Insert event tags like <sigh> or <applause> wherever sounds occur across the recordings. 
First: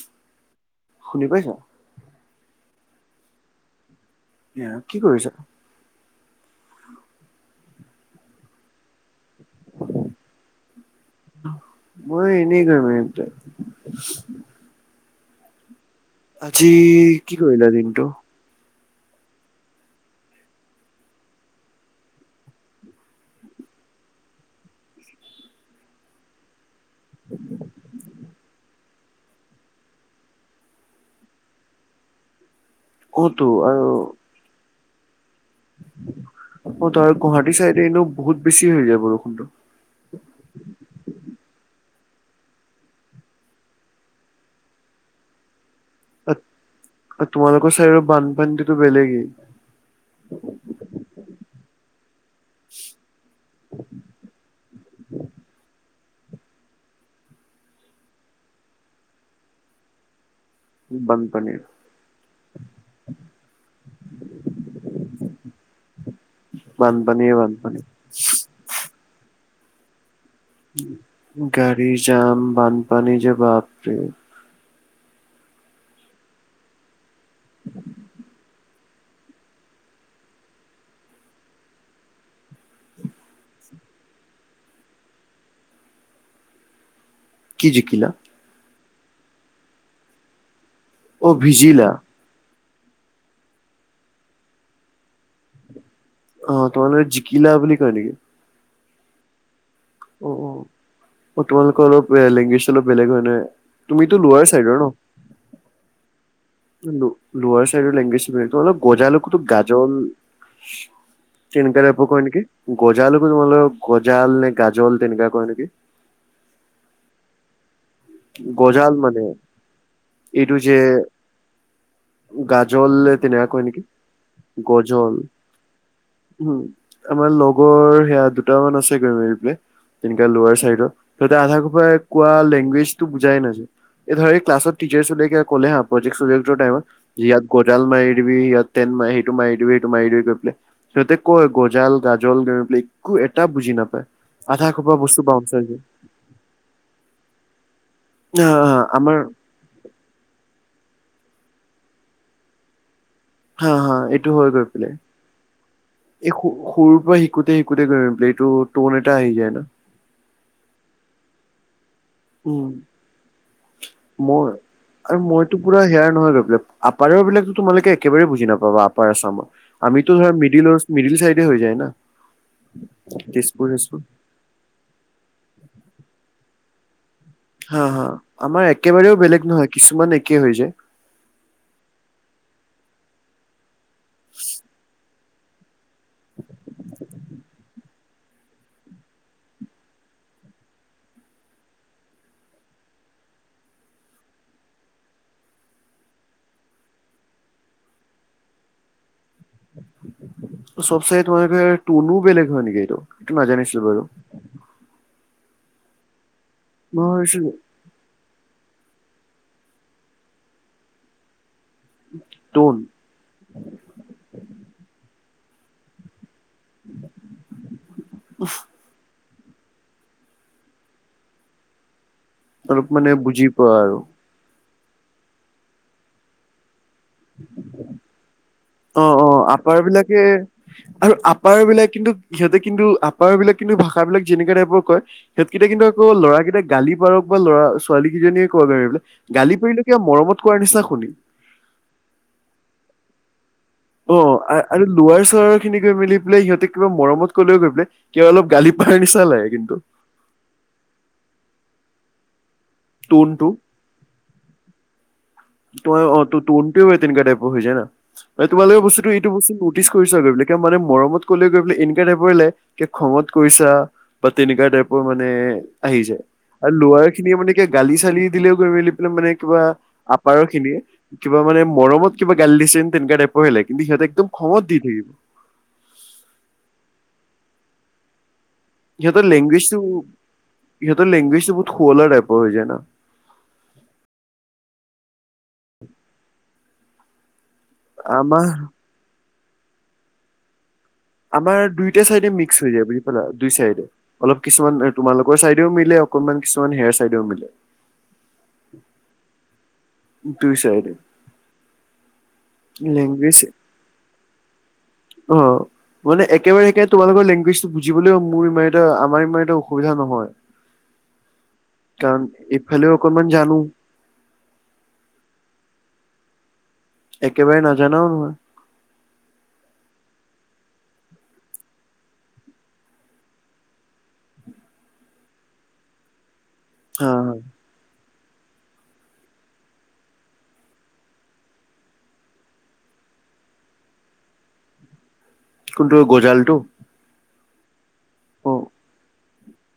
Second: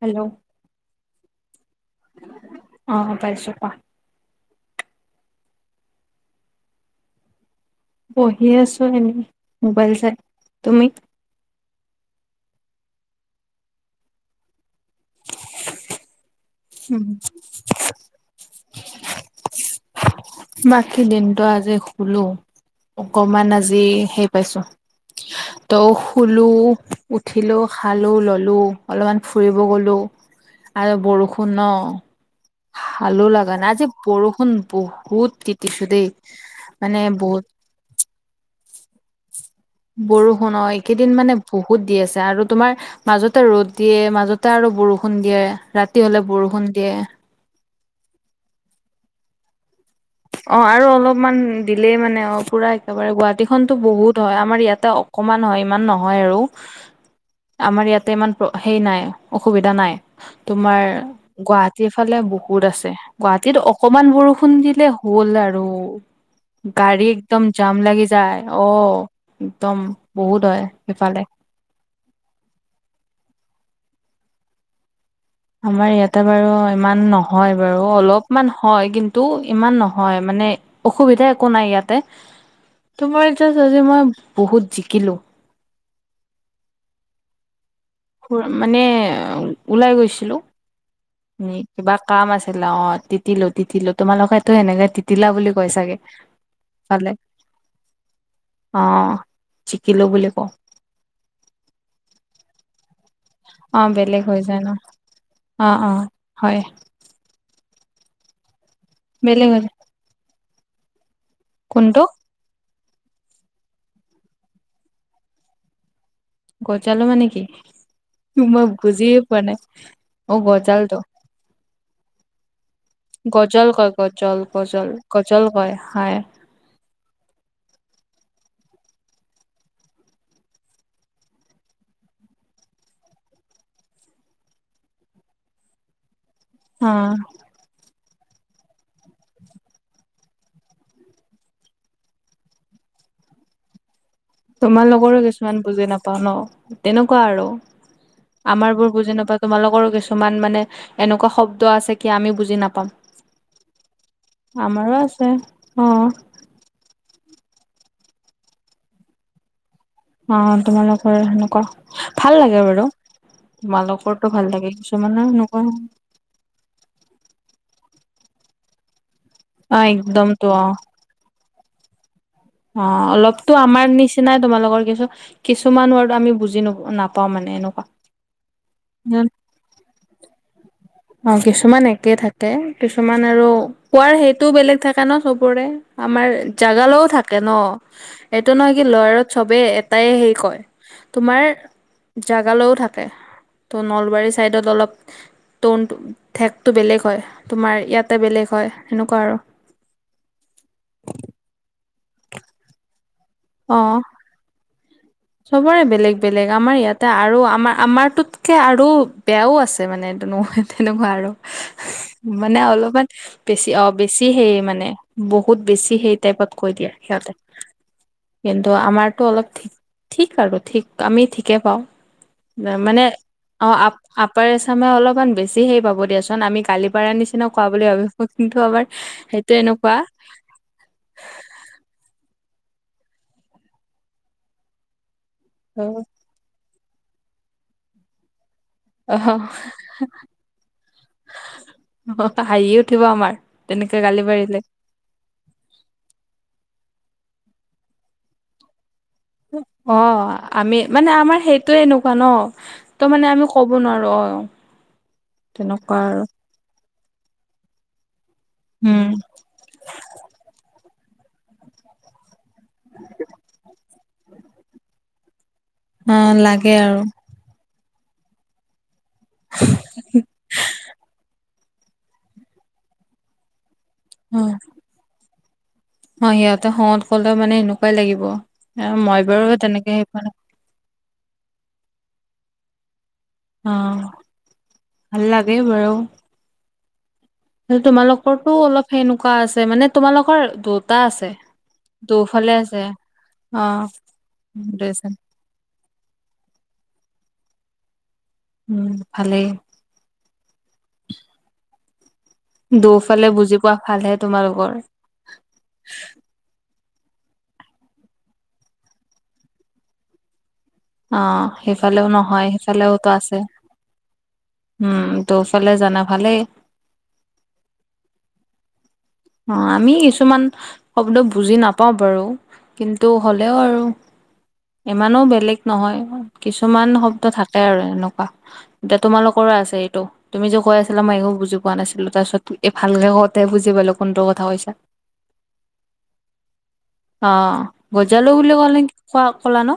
Hello. শুনি পাইছ? অঁ, পাইছ পা এয়া কি কৰিছ? বহি আছো এনেই মোবাইল চাই, তুমি? <inaudible> <inaudible> আজি উম, কি কৰিলা দিনটো? বাকী দিনটো আজি শুলো, অকমান আজি হেই পাইছো। ত শুলো উঠিলো খালো ল লো অলপমান ফুৰিব গলো আৰু বৰষুণ ন। ভালো অ' তো লগা নাই। আৰু আজি বৰষুণ বহুত তিতিছো দেই অ' মানে ব <inaudible> বহুত বেছি হৈ যায় বৰষুণটো। বৰষুণ অঁ এইকেইদিন মানে বহুত দি আছে, আৰু তোমাৰ মাজতে ৰ'দ দিয়ে, মাজতে আৰু বৰষুণ দিয়ে ৰাতি হলে বৰষুণ দিয়ে। তোমালোকৰ চাইডেৰ বানপানীতো বেলেগেই। অঁ আৰু অলপমান দিলেই মানে অঁ পুৰা একেবাৰে গুৱাহাটীখনতো বহুত হয় আমাৰ ইয়াতে অ কণমান হয়, ইমান নহয় আৰু। উ আমাৰ ইয়াতে ইমান প্ৰ' হেই নাই, অসুবিধা নাই। তোমাৰ বানপানীৰ গুৱাহাটীৰ ফালে বহুত আছে, গুৱাহাটীত অকমান বৰষুণ দিলে হ'ল আৰু গাড়ী বানপানীয়ে একদম জাম বানপানী। লাগি <inaudible> যায় অ', একদম বহুত হয় সিফালে। গাড়ীৰ জাম বানপানী যে বাপৰে। আমাৰ ইয়াতে বাৰু ইমান নহয় বাৰু, অলপমান হয় কিন্তু <inaudible> ইমান নহয় মানে, অসুবিধা একো নাই ইয়াতে। তোমাৰ <unintelligible> মই বহুত জিকিলোঁ। কি জিকিলা? <unintelligible> মানে ওলাই গৈছিলোঁ অ' <unintelligible> ভিজিলা। কিবা কাম আছিলে অ', তিতোলো তিতোলো, তোমালোকেতো সেনেকে তিতিলা বুলি কয় চাগে অ', ফালে <unintelligible> জিকিলা বুলি কয় নেকি? অ', জিকিলোঁ বুলি অ' কওঁ। অ'। অ', তোমালোকৰ অলপ <unintelligible> লেংগুৱজটো অলপ বেলেগ হয় নে, অ তুমিতো বেলেগ হৈ লোৱাৰ যায় চাইডৰ ন? অ', অ', হয়। <inaudible> লোৱাৰ চাইডৰ লেংগুৱেজ <unintelligible> গজাল কতো বেলেগ হৈ যায় গাজল। তেনেকা কোনটো টাইপৰ কয় নেকি, গজালকো তোমালোক গজাল নে গাজাল তেনেকা কৈ নেকি? গজালো মানে কি? <unintelligible> গজাল বুজিয়ে মানে পোৱা নাই অ' এইটো যে গজালটো। গাজল তেনেকা গজাল নেকি কয় গজল গজাল গজল কয় <unintelligible> উম, আমাৰ লগৰ সেয়া দুটামান আছে গৈমাৰী পালে। তেনেকা লোৱাৰ চাইডৰ তাতে আধা <unintelligible> কোৱা লেংগুৱেজ <inaudible> বুজাই নাযায় এই ধৰ এই ক্লাছত টিচাৰ <unintelligible> কলে হা প্ৰ'জেক্ট অ <unintelligible> কডাল মাৰি দিবি <unintelligible> মাৰি দিবি <unintelligible> মাৰি দিবি গৈ পেলাই। সিহঁতে কয় গজাল গাজল <unintelligible> একো এটা বুজি নাপায়। আধা সোপা বস্তু তোমালোকৰো বাউন্স কিছুমান হৈ যায়। বুজি নাপাওঁ ন, তেনেকুৱা আৰু হা হা আমাৰ বোৰ বুজি <unintelligible> তোমালোকৰো কিছুমান মানে এনেকুৱা শব্দ আছে কি আমিও বুজি নাপাওঁ। হা হা এইটো হৈ গৈ পালে আছে অ এই <unintelligible> সৰুৰ পৰা <inaudible> <unintelligible> এইটো টোন এটা আহি যায় না <unintelligible> অ', তোমালোকৰ সেনেকুৱা ভাল লাগে উম বাৰু তোমালোকৰ <unintelligible> মই ভাল লাগে আৰু কিছুমানৰ মইতো <unintelligible> <unintelligible> আপাৰৰ বিলাকো <unintelligible> একে বাৰে বুজি নাপাবা আপাৰ আছামত অ আমিতো ধৰা একদমটো অ মিডিলৰ মিডিল <unintelligible> <unintelligible> যায় না? অ', অলপতো তেজপুৰ আমাৰ চেজপুৰ নিচিনাই তোমালোকৰ কিছু কিছুমান ৱাৰ্ড আমি বুজি <unintelligible> হা এনেকুৱা হা, আমাৰ একেবাৰেও বেলেগ নহয়, কিছুমান একেই হৈ যায়। অ', কিছুমান একে থাকে, কিছুমান আৰু কোৱাৰ সেইটো বেলেগ থাকে ন, চবৰে। আমাৰ জাগালৈও থাকে ন'। এইটো নহয় কি <unintelligible> চবেই এটাই হেৰি কয় তোমাৰ জাগালৈও থাকে ত' নলবাৰী চাইডত অলপ টনটো ঠেকটো বেলেগ হয়, তোমাৰ ইয়াতে বেলেগ হয় সেনেকুৱা আৰু। <inaudible> চব চাই <unintelligible> বেলেগ হয় নেকি, এইটো এইটো নাজানিছিলোঁ অ বাৰু। চবৰে বেলেগ বেলেগ আমাৰ মই ইয়াতে আৰু ভাবিছিলো আমা আমাৰটোতকৈ আৰু বেয়াও আছে মানে <unintelligible> তেনেকুৱা আৰু। মানে টন অলপমান বেছি অ' বেছি সেই মানে বহুত বেছি সেই টাইপত কৈ দিয়ে সিহঁতে, কিন্তু আমাৰতো অলপ ঠিক ঠিক আৰু ঠিক আমি ঠিকে পাওঁ অলপ মানে বুজি পোৱা অ' আপ আৰু আপ আপাৰ আচামে অলপমান বেছি সেই পাব দিয়াচোন, আমি গালি পাৰা নিচিনা কোৱা বুলি ভাবিব। কিন্তু আমাৰ অ অ সেইটো আপাৰ এনেকুৱা বিলাকে আৰু আপাৰ বিলাক কিন্তু, সিহঁতে কিন্তু আপাৰ বিলাক কিন্তু ভাষাবিলাক যেনেকুৱা টাইপৰ কয় সিহঁতকেইটা অ কিন্তু আকৌ ল'ৰাকেইটা গালি পাৰক বা ল'ৰা-ছোৱালী কেইজনীয়ে ক'ক অ এই গালি পাৰিলে কিবা মৰমত কোৱাৰ নিচিনা শুনি। <inaudible> বৰকে হাঁহি উঠিব আমাৰ। তেনেকে গালি অ', পাৰিলে আ-আৰু লোৱাৰ চোৱাৰ খিনি গৈ মেলি পেলাই সিহঁতে কিবা মৰমত ক'লেও গৈ পেলাই, কিয় অলপ গালি পাৰা নিচিনা লাগে। কিন্তু অ', আমি মানে আমাৰ সেইটোয়ে এনেকুৱা ন। তো মানে আমি টোনটো ক ক'ব নোৱাৰো অ'। ত তেনেকুৱা আৰু অ' তনও তেনেকুৱা টাইপ হৈ যায় না, তোমালোকে উম বস্তুটো এইটো বস্তু নত নটিচ কৰিছা নে <unintelligible> মানে মৰমত ক'লে গৈ পেলাই এনকা টাইপৰে লাগে, কি খঙত কৈছা। বা তেনেকা টাইপৰ মানে আহি অ যায়, আৰু লাগে ল'ৱাৰ খিনিয়ে মানে কিবা গালি চালি দিলেও গৈ মেলি পেলাই, মানে কিবা আপাৰৰ খিনিয়ে, কিবা মানে মৰমত কিবা গালি দিচেন তেনকা টাইপৰে লাগে, কিন্তু সিহঁতে একদম অ খংঙত দি থাকিব। অ', সিহঁতে খংঙত ক'লেও মানে এনেকুৱাই লাগিব। মই বাৰু তেনেকে হে পোৱা নাই। ইহঁত লেংগুৱেজ তো বহুত শুৱলা টাইপৰ হৈ যায় না। অ', ভাল লাগে বাৰু। আমাৰ তোমালোকৰতো অলপ সেনেকুৱা আছে, মানে তোমালোকৰ এইটোত আমাৰ দুইটা চাইডে মিক্স হৈ যায় বুজি পালা, দুই অ চাইডে। অলপ কিছুমান তোমালোক কৰ চাইডেও মিলে, অকনমান কিছুমান হেৰ চাইডেও মিলে। উম, ভালে। দুই চাইডে। দুয়োফালে লেংগুৱেজ বুজি পোৱা ভালহে তোমালোকৰ। অ'। মানে একেবাৰে একে তোমালোকৰ লেংগুৱেজ টো বুজিবলৈও মোৰ ইমান এটা আমাৰ ইমান এটা অসুবিধা নহয়। <unintelligible> অ', সেইফালেও কাৰণ নহয় ইফালেও সেইফালেওতো অকনমান আছে। জানো উম, দুয়োফালে জানা ভালেই। একেবাৰে নাজানোঁ মই। অ', আমি কিছুমান শব্দ বুজি নাপাওঁ বাৰু, কিন্তু হ'লেও আৰু ইমানো বেলেগ নহয়, কিছুমান হা শব্দ হা থাকে আৰু এনেকুৱা। এতিয়া তোমালোকৰো আছে এইটো। তুমি যে কৈ আছিলা মই একো বুজি পোৱা নাছিলোঁ, তাৰ পিছত এই ভালকে কওঁতে বুজি পালোঁ। কোনটো কথা কৈছা? কোনটো গজালটো? অ', গজালো অ বুলি ক'লে কি <unintelligible> ক'লা নো?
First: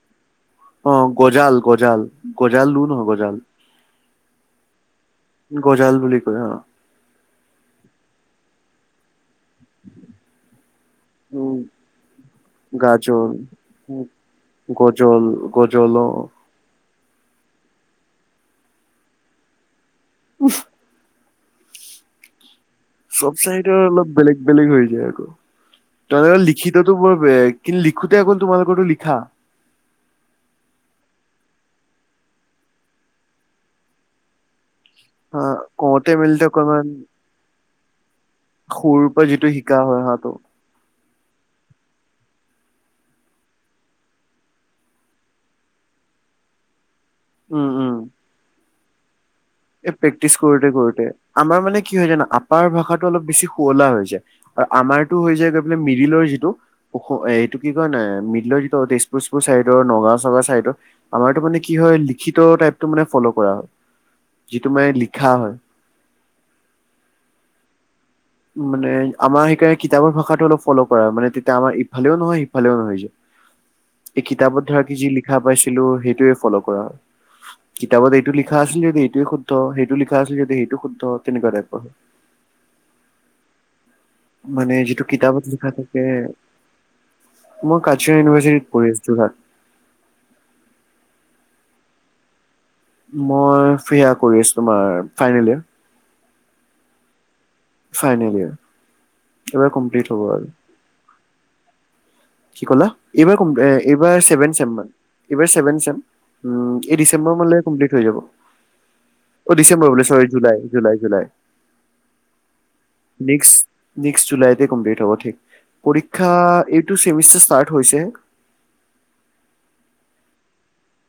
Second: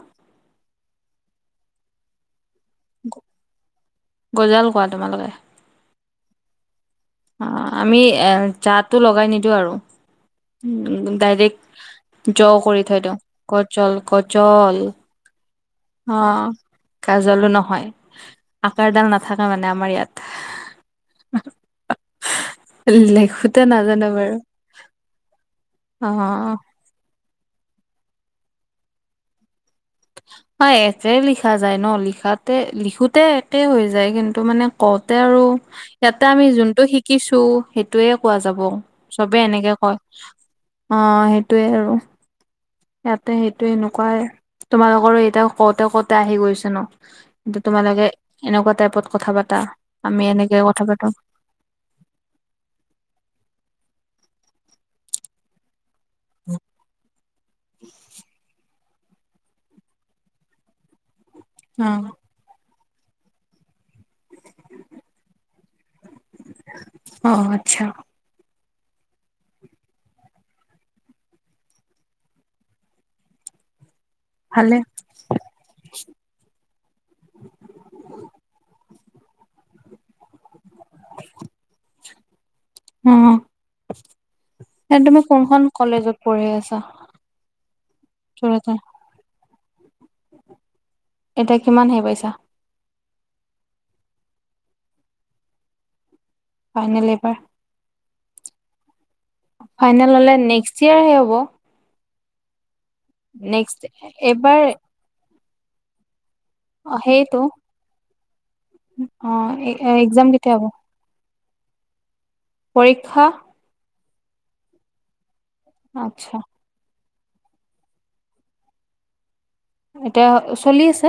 অ', গজাল, গজাল, গজালো নহয়, গজাল। গজাল কোৱা তোমালোকে। গজাল বুলি কয় অ'। অ', আমি এ জাটো লগাই নিদিওঁ আৰু। উম, উম ডাইৰেক্ট জ কৰি থৈ দিওঁ, গাজল গজল গজল, গজল গজল অ'। কাজলো নহয়, আকাৰ ডাল নাথাকে মানে আমাৰ ইয়াত। <unintelligible> <unintelligible> চব লেখোতে চাইডৰ অলপ নাজানো বাৰু। বেলেগ বেলেগ হৈ যায় আকৌ, অ', <unintelligible> লিখিতটো বৰ বেয়া, কিন্তু লিখোঁতে অকল তোমালোকৰ টো লিখা হয় একে লিখা যায় ন লিখাতে লিখোঁতে একে হৈ যায়, কিন্তু মানে কওঁতে আৰু হা কওঁতে ইয়াতে মেলোতে আমি যোনটো অকনমান শিকিছোঁ সেইটোৱে কোৱা যাব, সৰুৰ পৰা চবে যিটো এনেকে কয়। <unintelligible> অ', সেইটোৱে আৰু। ইয়াতে সেইটো এনেকুৱাই, তোমালোকৰো এতিয়া কওঁতে কওঁতে আহি গৈছে ন। কিন্তু উম তোমালোকে এনেকুৱা টাইপত কথা পা এ প্ৰেক্টিছ কৰোঁতে কৰোঁতে। আমাৰ মানে কি হয় জানা, আপাৰ ভাষাটো অলপ বেছি শুৱলা হৈ যায় আৰু আমাৰতো হৈ যায় গৈ মানে মিডিলৰ যিটো, <unintelligible> এইটো কি কয় ন মিডিলৰ যিটো টেষ্ট <unintelligible> পুৰ চাইদৰ, নগাঁও চগাঁও চাইদৰ, আমাৰতো মানে কি হয় অ', লিখিত টাইপতটো মানে ফ'ল' কৰা হয়। যিটো মানে লিখা হয়। অ', আচ্ছা। মানে আমাৰ সেইকাৰণে কিতাপৰ ভাষাটো অলপ ফ'ল' কৰা হয়, মানে তেতিয়া আমাৰ ইফালেও নহয় সিফালেও নহয় হৈ যায়। এই কিতাপত ভালে ধৰা কি যি লিখা পাইছিলো সেইটোৱে ফ'ল' কৰা হয়। কিতাপত এইটো লিখা আছিল যদি এইটোৱে শুদ্ধ, সেইটো লিখা আছিল যদি সেইটোয়ে শুদ্ধ তেনেকুৱা টাইপৰ হয়। উম। মানে যিটো কিতাপত লিখা থাকে, পঢ়ি আছা মই কাছাৰ ইউনিভাৰ্চিটিত যোৰহাটৰ পঢ়ি আছোঁ। যোৰহাট। এতিয়া কিমান হেৰাই পাইছা? মই ফ্ৰীয়া কৰি আছোঁ, তোমাৰ ফাইনেল ইয়েৰ। ফাইনেল এইবাৰ। Final year. এইবাৰ কমপ্লিট ফাইনেল হ'ব হ'লে আৰু। নেক্সট ইয়েৰ হে হ'ব। কি ক'লা? এইবাৰ এইবাৰ ছেভেন ছেম <inaudible> এইবাৰ চেভেন ছেম, উম, এই ডিচেম্বৰ সেইটো মানলে কমপ্লিট হৈ যাব। অ' ডিচেম্বৰ বোলে চৰি এক্জাম কেতিয়া জুলাই হ'ব জুলাই। জুলাই, পৰীক্ষা নেক্সট নেক্সট জুলাইতে কমপ্লিট হ'ব ঠিক পৰীক্ষা, আচ্ছা এইটো ছেমিষ্টাৰ ষ্টাৰ্ট হৈছেহে। এতিয়া চলি আছে,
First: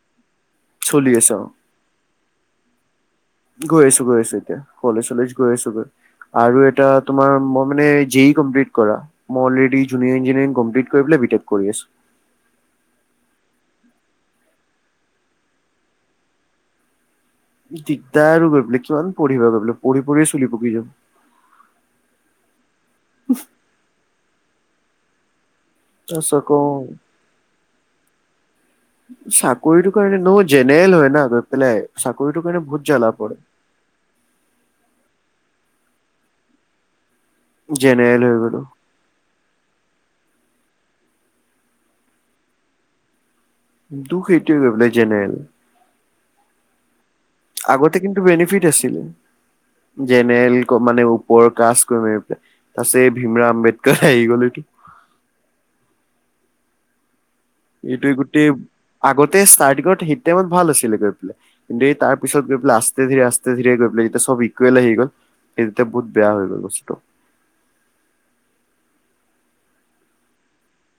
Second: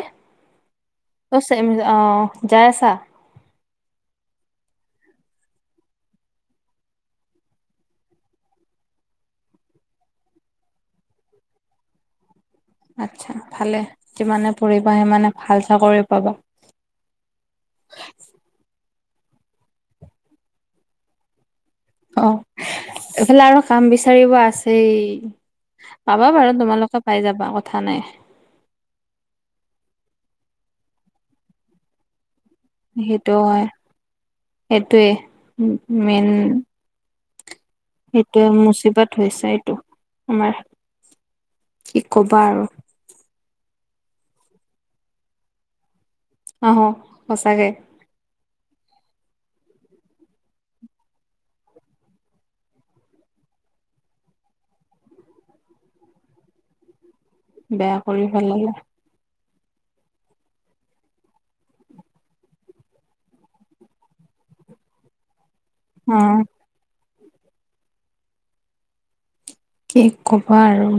চলি আছে অ <unintelligible> অ' যায় আছা? গৈ আছোঁ গৈ আছোঁ এতিয়া, কলেজ চলেজ গৈ আছোঁ গৈ। আৰু এটা তোমাৰ মই মানে জে ই কমপ্লিট কৰা। মই অলৰেডি জুনিয়ৰ ইঞ্জিনিয়াৰ কমপ্লিট কৰি পেলাই বি টেক কৰি আছোঁ। আচ্ছা, ভালে যিমানে পঢ়িবা সিমানে ভাল চাকৰি পাবা। দিগদাৰ আৰু গৈ পেলাই, কিমান পঢ়িবা গৈ পেলাই, পঢ় পঢ়িয়ে চুলি পকি যাব। অ', এইফালে আৰু কাম বিচাৰিব আছেই। পাবা তাৰপিছত বাৰু আকৌ তোমালোকে পাই যাবা কথা নাই। চাকৰিটোৰ কাৰণে ন জেনেৰেল হয় না গৈ পেলাই চাকৰিটোৰ কাৰণে বহুত জ্বালা সেইটো পৰে। হয়, সেইটোৱে মে-মেইন জেনেৰেল হৈ সেইটোৱে গ'লো মুচিবাত হৈছে এইটো আমাৰ, কি ক'বা আৰু। দুখ এইটো কৈ বোলে জেনেৰেল অ'হ সঁচাকে। তেতিয়া কিন্তু বেনিফিট আছিল, জেনেৰেল মানে ওপৰ কাজ কৰি ম পেলাই তাৰপিছত এই ভীমৰাম আম্বেদকাৰ আহি গ'ল নেকি? বেয়া এইটোৱে কৰি গোটেই পেলালে আগতে ষ্টাৰ্টিঙত সেই টাইমত ভাল আছিলে গৈ পেলাই। এই তাৰ পিছত গৈ পেলাই আস্থে ধীৰে, আস্থে ধীৰে গৈ পেলাই এতিয়া চব ইকুৱেল আহি গ'ল। এইখিতে বহুত অ বেয়া হৈ গ'ল বস্তু। কি ক'বা আৰু?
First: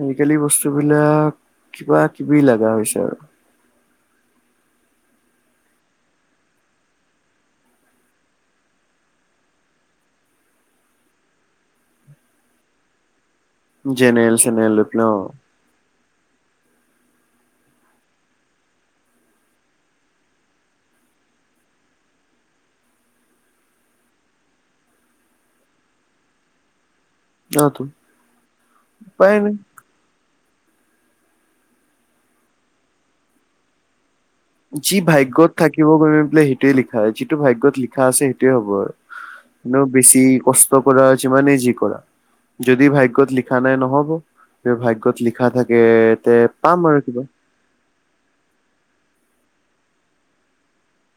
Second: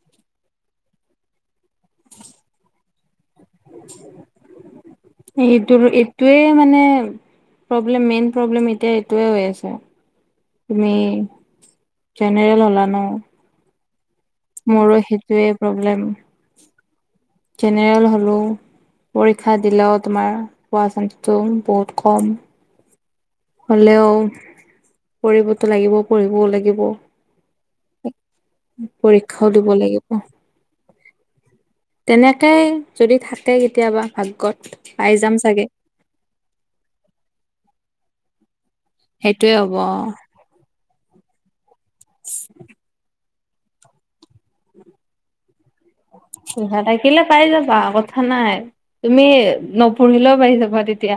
আজিকালি বস্তু বিলাক কিবা-কিবি লগা হৈছে আৰু। এইটোৰ এইটোৱে মানে প্ৰব্লেম, মেইন প্ৰব্লেম এতিয়া এইটোৱে হৈ আছে। তুমি জেনেৰেল হ'লা ন। জেনেৰেল চেনেৰেল লৈ মোৰো পেলাই অ সেইটোৱে প্ৰব্লেম, জেনেৰেল হ'লো। পৰীক্ষা দিলেওঁ তোমাৰ হোৱা চান্সটো বহুত কম। হ'লেও পঢ়িবতো লাগিব, পঢ়িবও লাগিব। অ তো উপায় পৰীক্ষাও নাই দিব লাগিব। তেনেকে যদি থাকে কেতিয়াবা ভাগ্যত যি পাই যাম ভাগ্যত চাগে থাকিব গৈ পেলাই সেইটোয়ে লিখা হয়। যিটো ভাগ্যত লিখা আছে, সেইটোয়ে হ'ব আৰু। সেইটোৱে হ'ব এনেও অ বেছি কষ্ট কৰা যিমানেই যি কৰা, যদি ভাগ্যত লিখ লিখা নাই নহ'ব, যদি ভাগ্যত লিখা থাকে। তে পাম লিখা আৰু কিবা থাকিলে পাই যাবা আগত কথা নাই, তুমি নপঢ়িলেও পাৰি যাবা তেতিয়া।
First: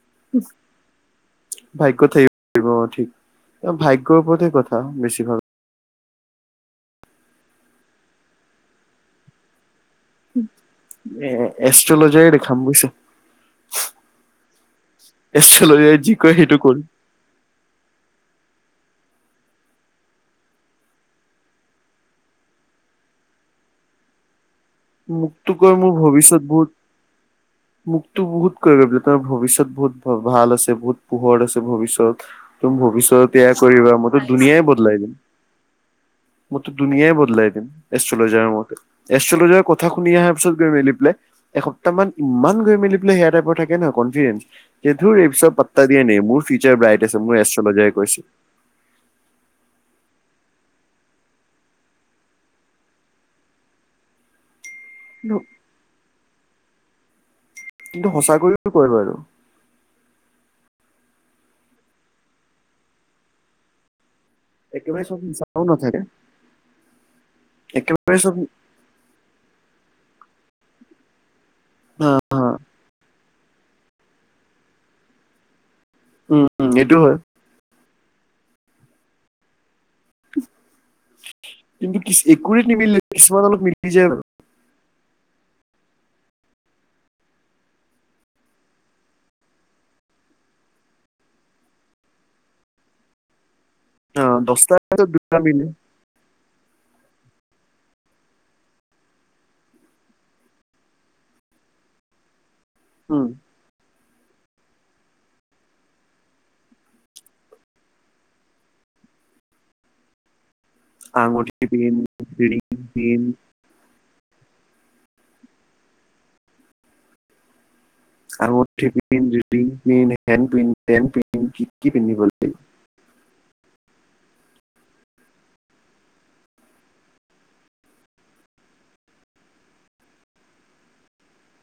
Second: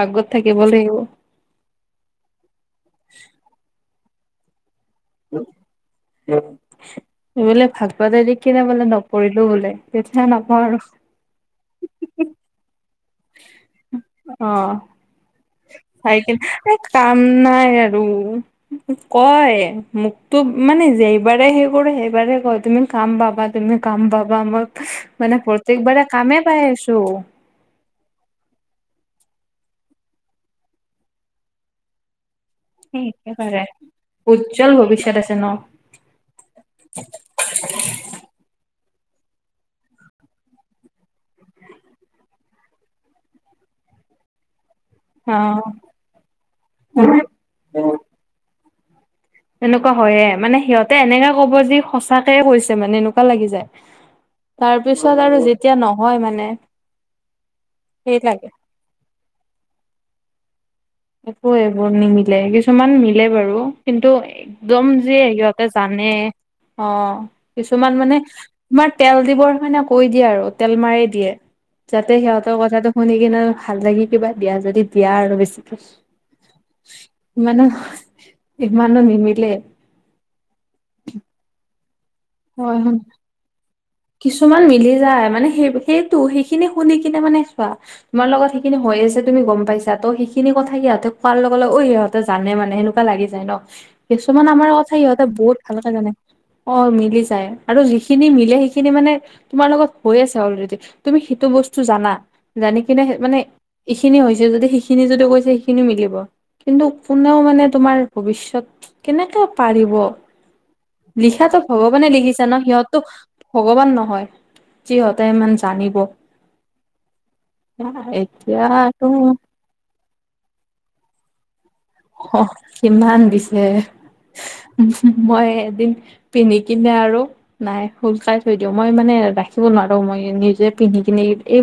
ভাগ্যত থাকিব লাগিব। ভাগ্যত থাকিব পাৰিব অ' ঠিক, ভাগ্যত ওপৰতে কথা বেছি। এই বোলে ভাগ পতাই দি কিনে বোলে নকৰিলো বোলে। চেষ্টা নকৰে আৰু। এ এষ্ট্ৰলজাৰয়ে দেখাম বুজিছ। <unintelligible> অ এষ্ট্ৰলজাৰয়ে যি কয় সেইটো কৰিম। উম' নাই আৰু। কয় মোকতো মানে যে বাৰে সেই কৰে সেইবাৰে কয় তুমি কাম পাবা, তুমি কাম পাবা, মই মানে মোকতো কয় মোৰ প্ৰত্যেকবাৰে কামেই ভৱিষ্যত পাই বহুত আছোঁ। মোকতো বহুত কৰিব, তোমাৰ ভৱিষ্যত বহুত ভাল আছে, বহুত পোহৰ আছে ভৱিষ্যত। তুমি ভৱিষ্যত এইয়া একেবাৰে কৰিবা, মইতো দুনীয়াই উজ্জ্বল বদলাই দিম। ভৱিষ্যত আছে ন মইতো দুনিয়াই বদলাই দিম, এষ্ট্ৰলজাৰ মতে এষ্ট্ৰলজাৰ ক কথা শুনি অহাৰ পিছত গৈ মেলি পেলাই, এসপ্তাহ মান ইমান গৈ মেলি পেলাই সেইয়া টাইপৰ থাকে নহয় কনফিডেন্ঞ্চ। সেইটো এই পিছত পাত্তা দিয়ে নি মোৰ ফিউচাৰ ব্ৰাইট আছে, অ মোৰ এষ্ট্ৰলজাৰে কৈছে। তেনেকুৱা হয় য়ে মানে সিহঁতে এনেকা ক'ব যে, সঁচাকে কৈছে মানে এনেকুৱা লাগি যায়। তাৰ পিছত কিন্তু আৰু যেতিয়া নহয় মানে কিন্তু সেই লাগে। সঁচাকৈ কৈ বাৰু। একো এইবোৰ নিমিলে, কিছুমান মিলে বাৰু কিন্তু একদম একেবাৰে যিয়ে চব মিছাও সিহঁতে নাথাকে জানে অ' কিছুমান একেবাৰে মানে চব তোমাৰ তেল দিবৰ কাৰণে কৈ দিয়ে আৰু তেল মাৰি দিয়ে, যাতে আহ সিহঁতৰ কথাটো শুনি এনেও ভাল লাগি কিবা দিয়া যদি দিয়া আৰু বেছিকে। উম' উম' এইটো হয়। মানে ইমানো নিমিলে স্কিপ কৰি দিবি হয় নিমিলিল কিছুমান অলপ মিলি যায় আৰু কিছুমান মিলি যায় মানে সেই সেইটো সেইখিনি শুনি কিনে মানে চোৱা তোমাৰ লগত সেইখিনি হৈ আছে তুমি গম পাইছা ত' সেইখিনি কথা সিহঁতে কোৱাৰ লগ ঐ ইিহঁত জানে মানে সেনেকুৱা লাগি যায় ন অ কিছুমান আমাৰ দহটাৰ কথা ভিতৰত সিহঁতে দুটা বহুত মিলে ভাল কথা জানে অ মিলি যাই আৰু যিখিনি মিলে সেইখিনি সিখিনি মানে তোমাৰ লগত হৈ আছে অলৰেডি তুমি সেইটো বস্তু জানা জানি <unintelligible> উম মানে এইখিনি হৈছে যদি সিখিনি যদি কৈছে সেইখিনিও মিলিব কিন্তু কোনেও মানে তোমাৰ ভৱিষ্যত কেনেকে পাৰিব লিখাতো আঙুঠি পিন ভগৱানে লিখিছো ন ৰিং সিহঁতো পিন ভগৱান নহয় যিহঁতে ইমান জানিব আঙুঠি পিন <unintelligible> পিন হেন পেন পিন কি কি পিন্ধিব লাগে কিমান দিছে মই এদিন পিন্ধি কিনে আৰু নাই শোজকাই থৈ দিওঁ মই মানে ৰাখিব নোৱাৰো মই নিজে পিন্ধি কিনে এই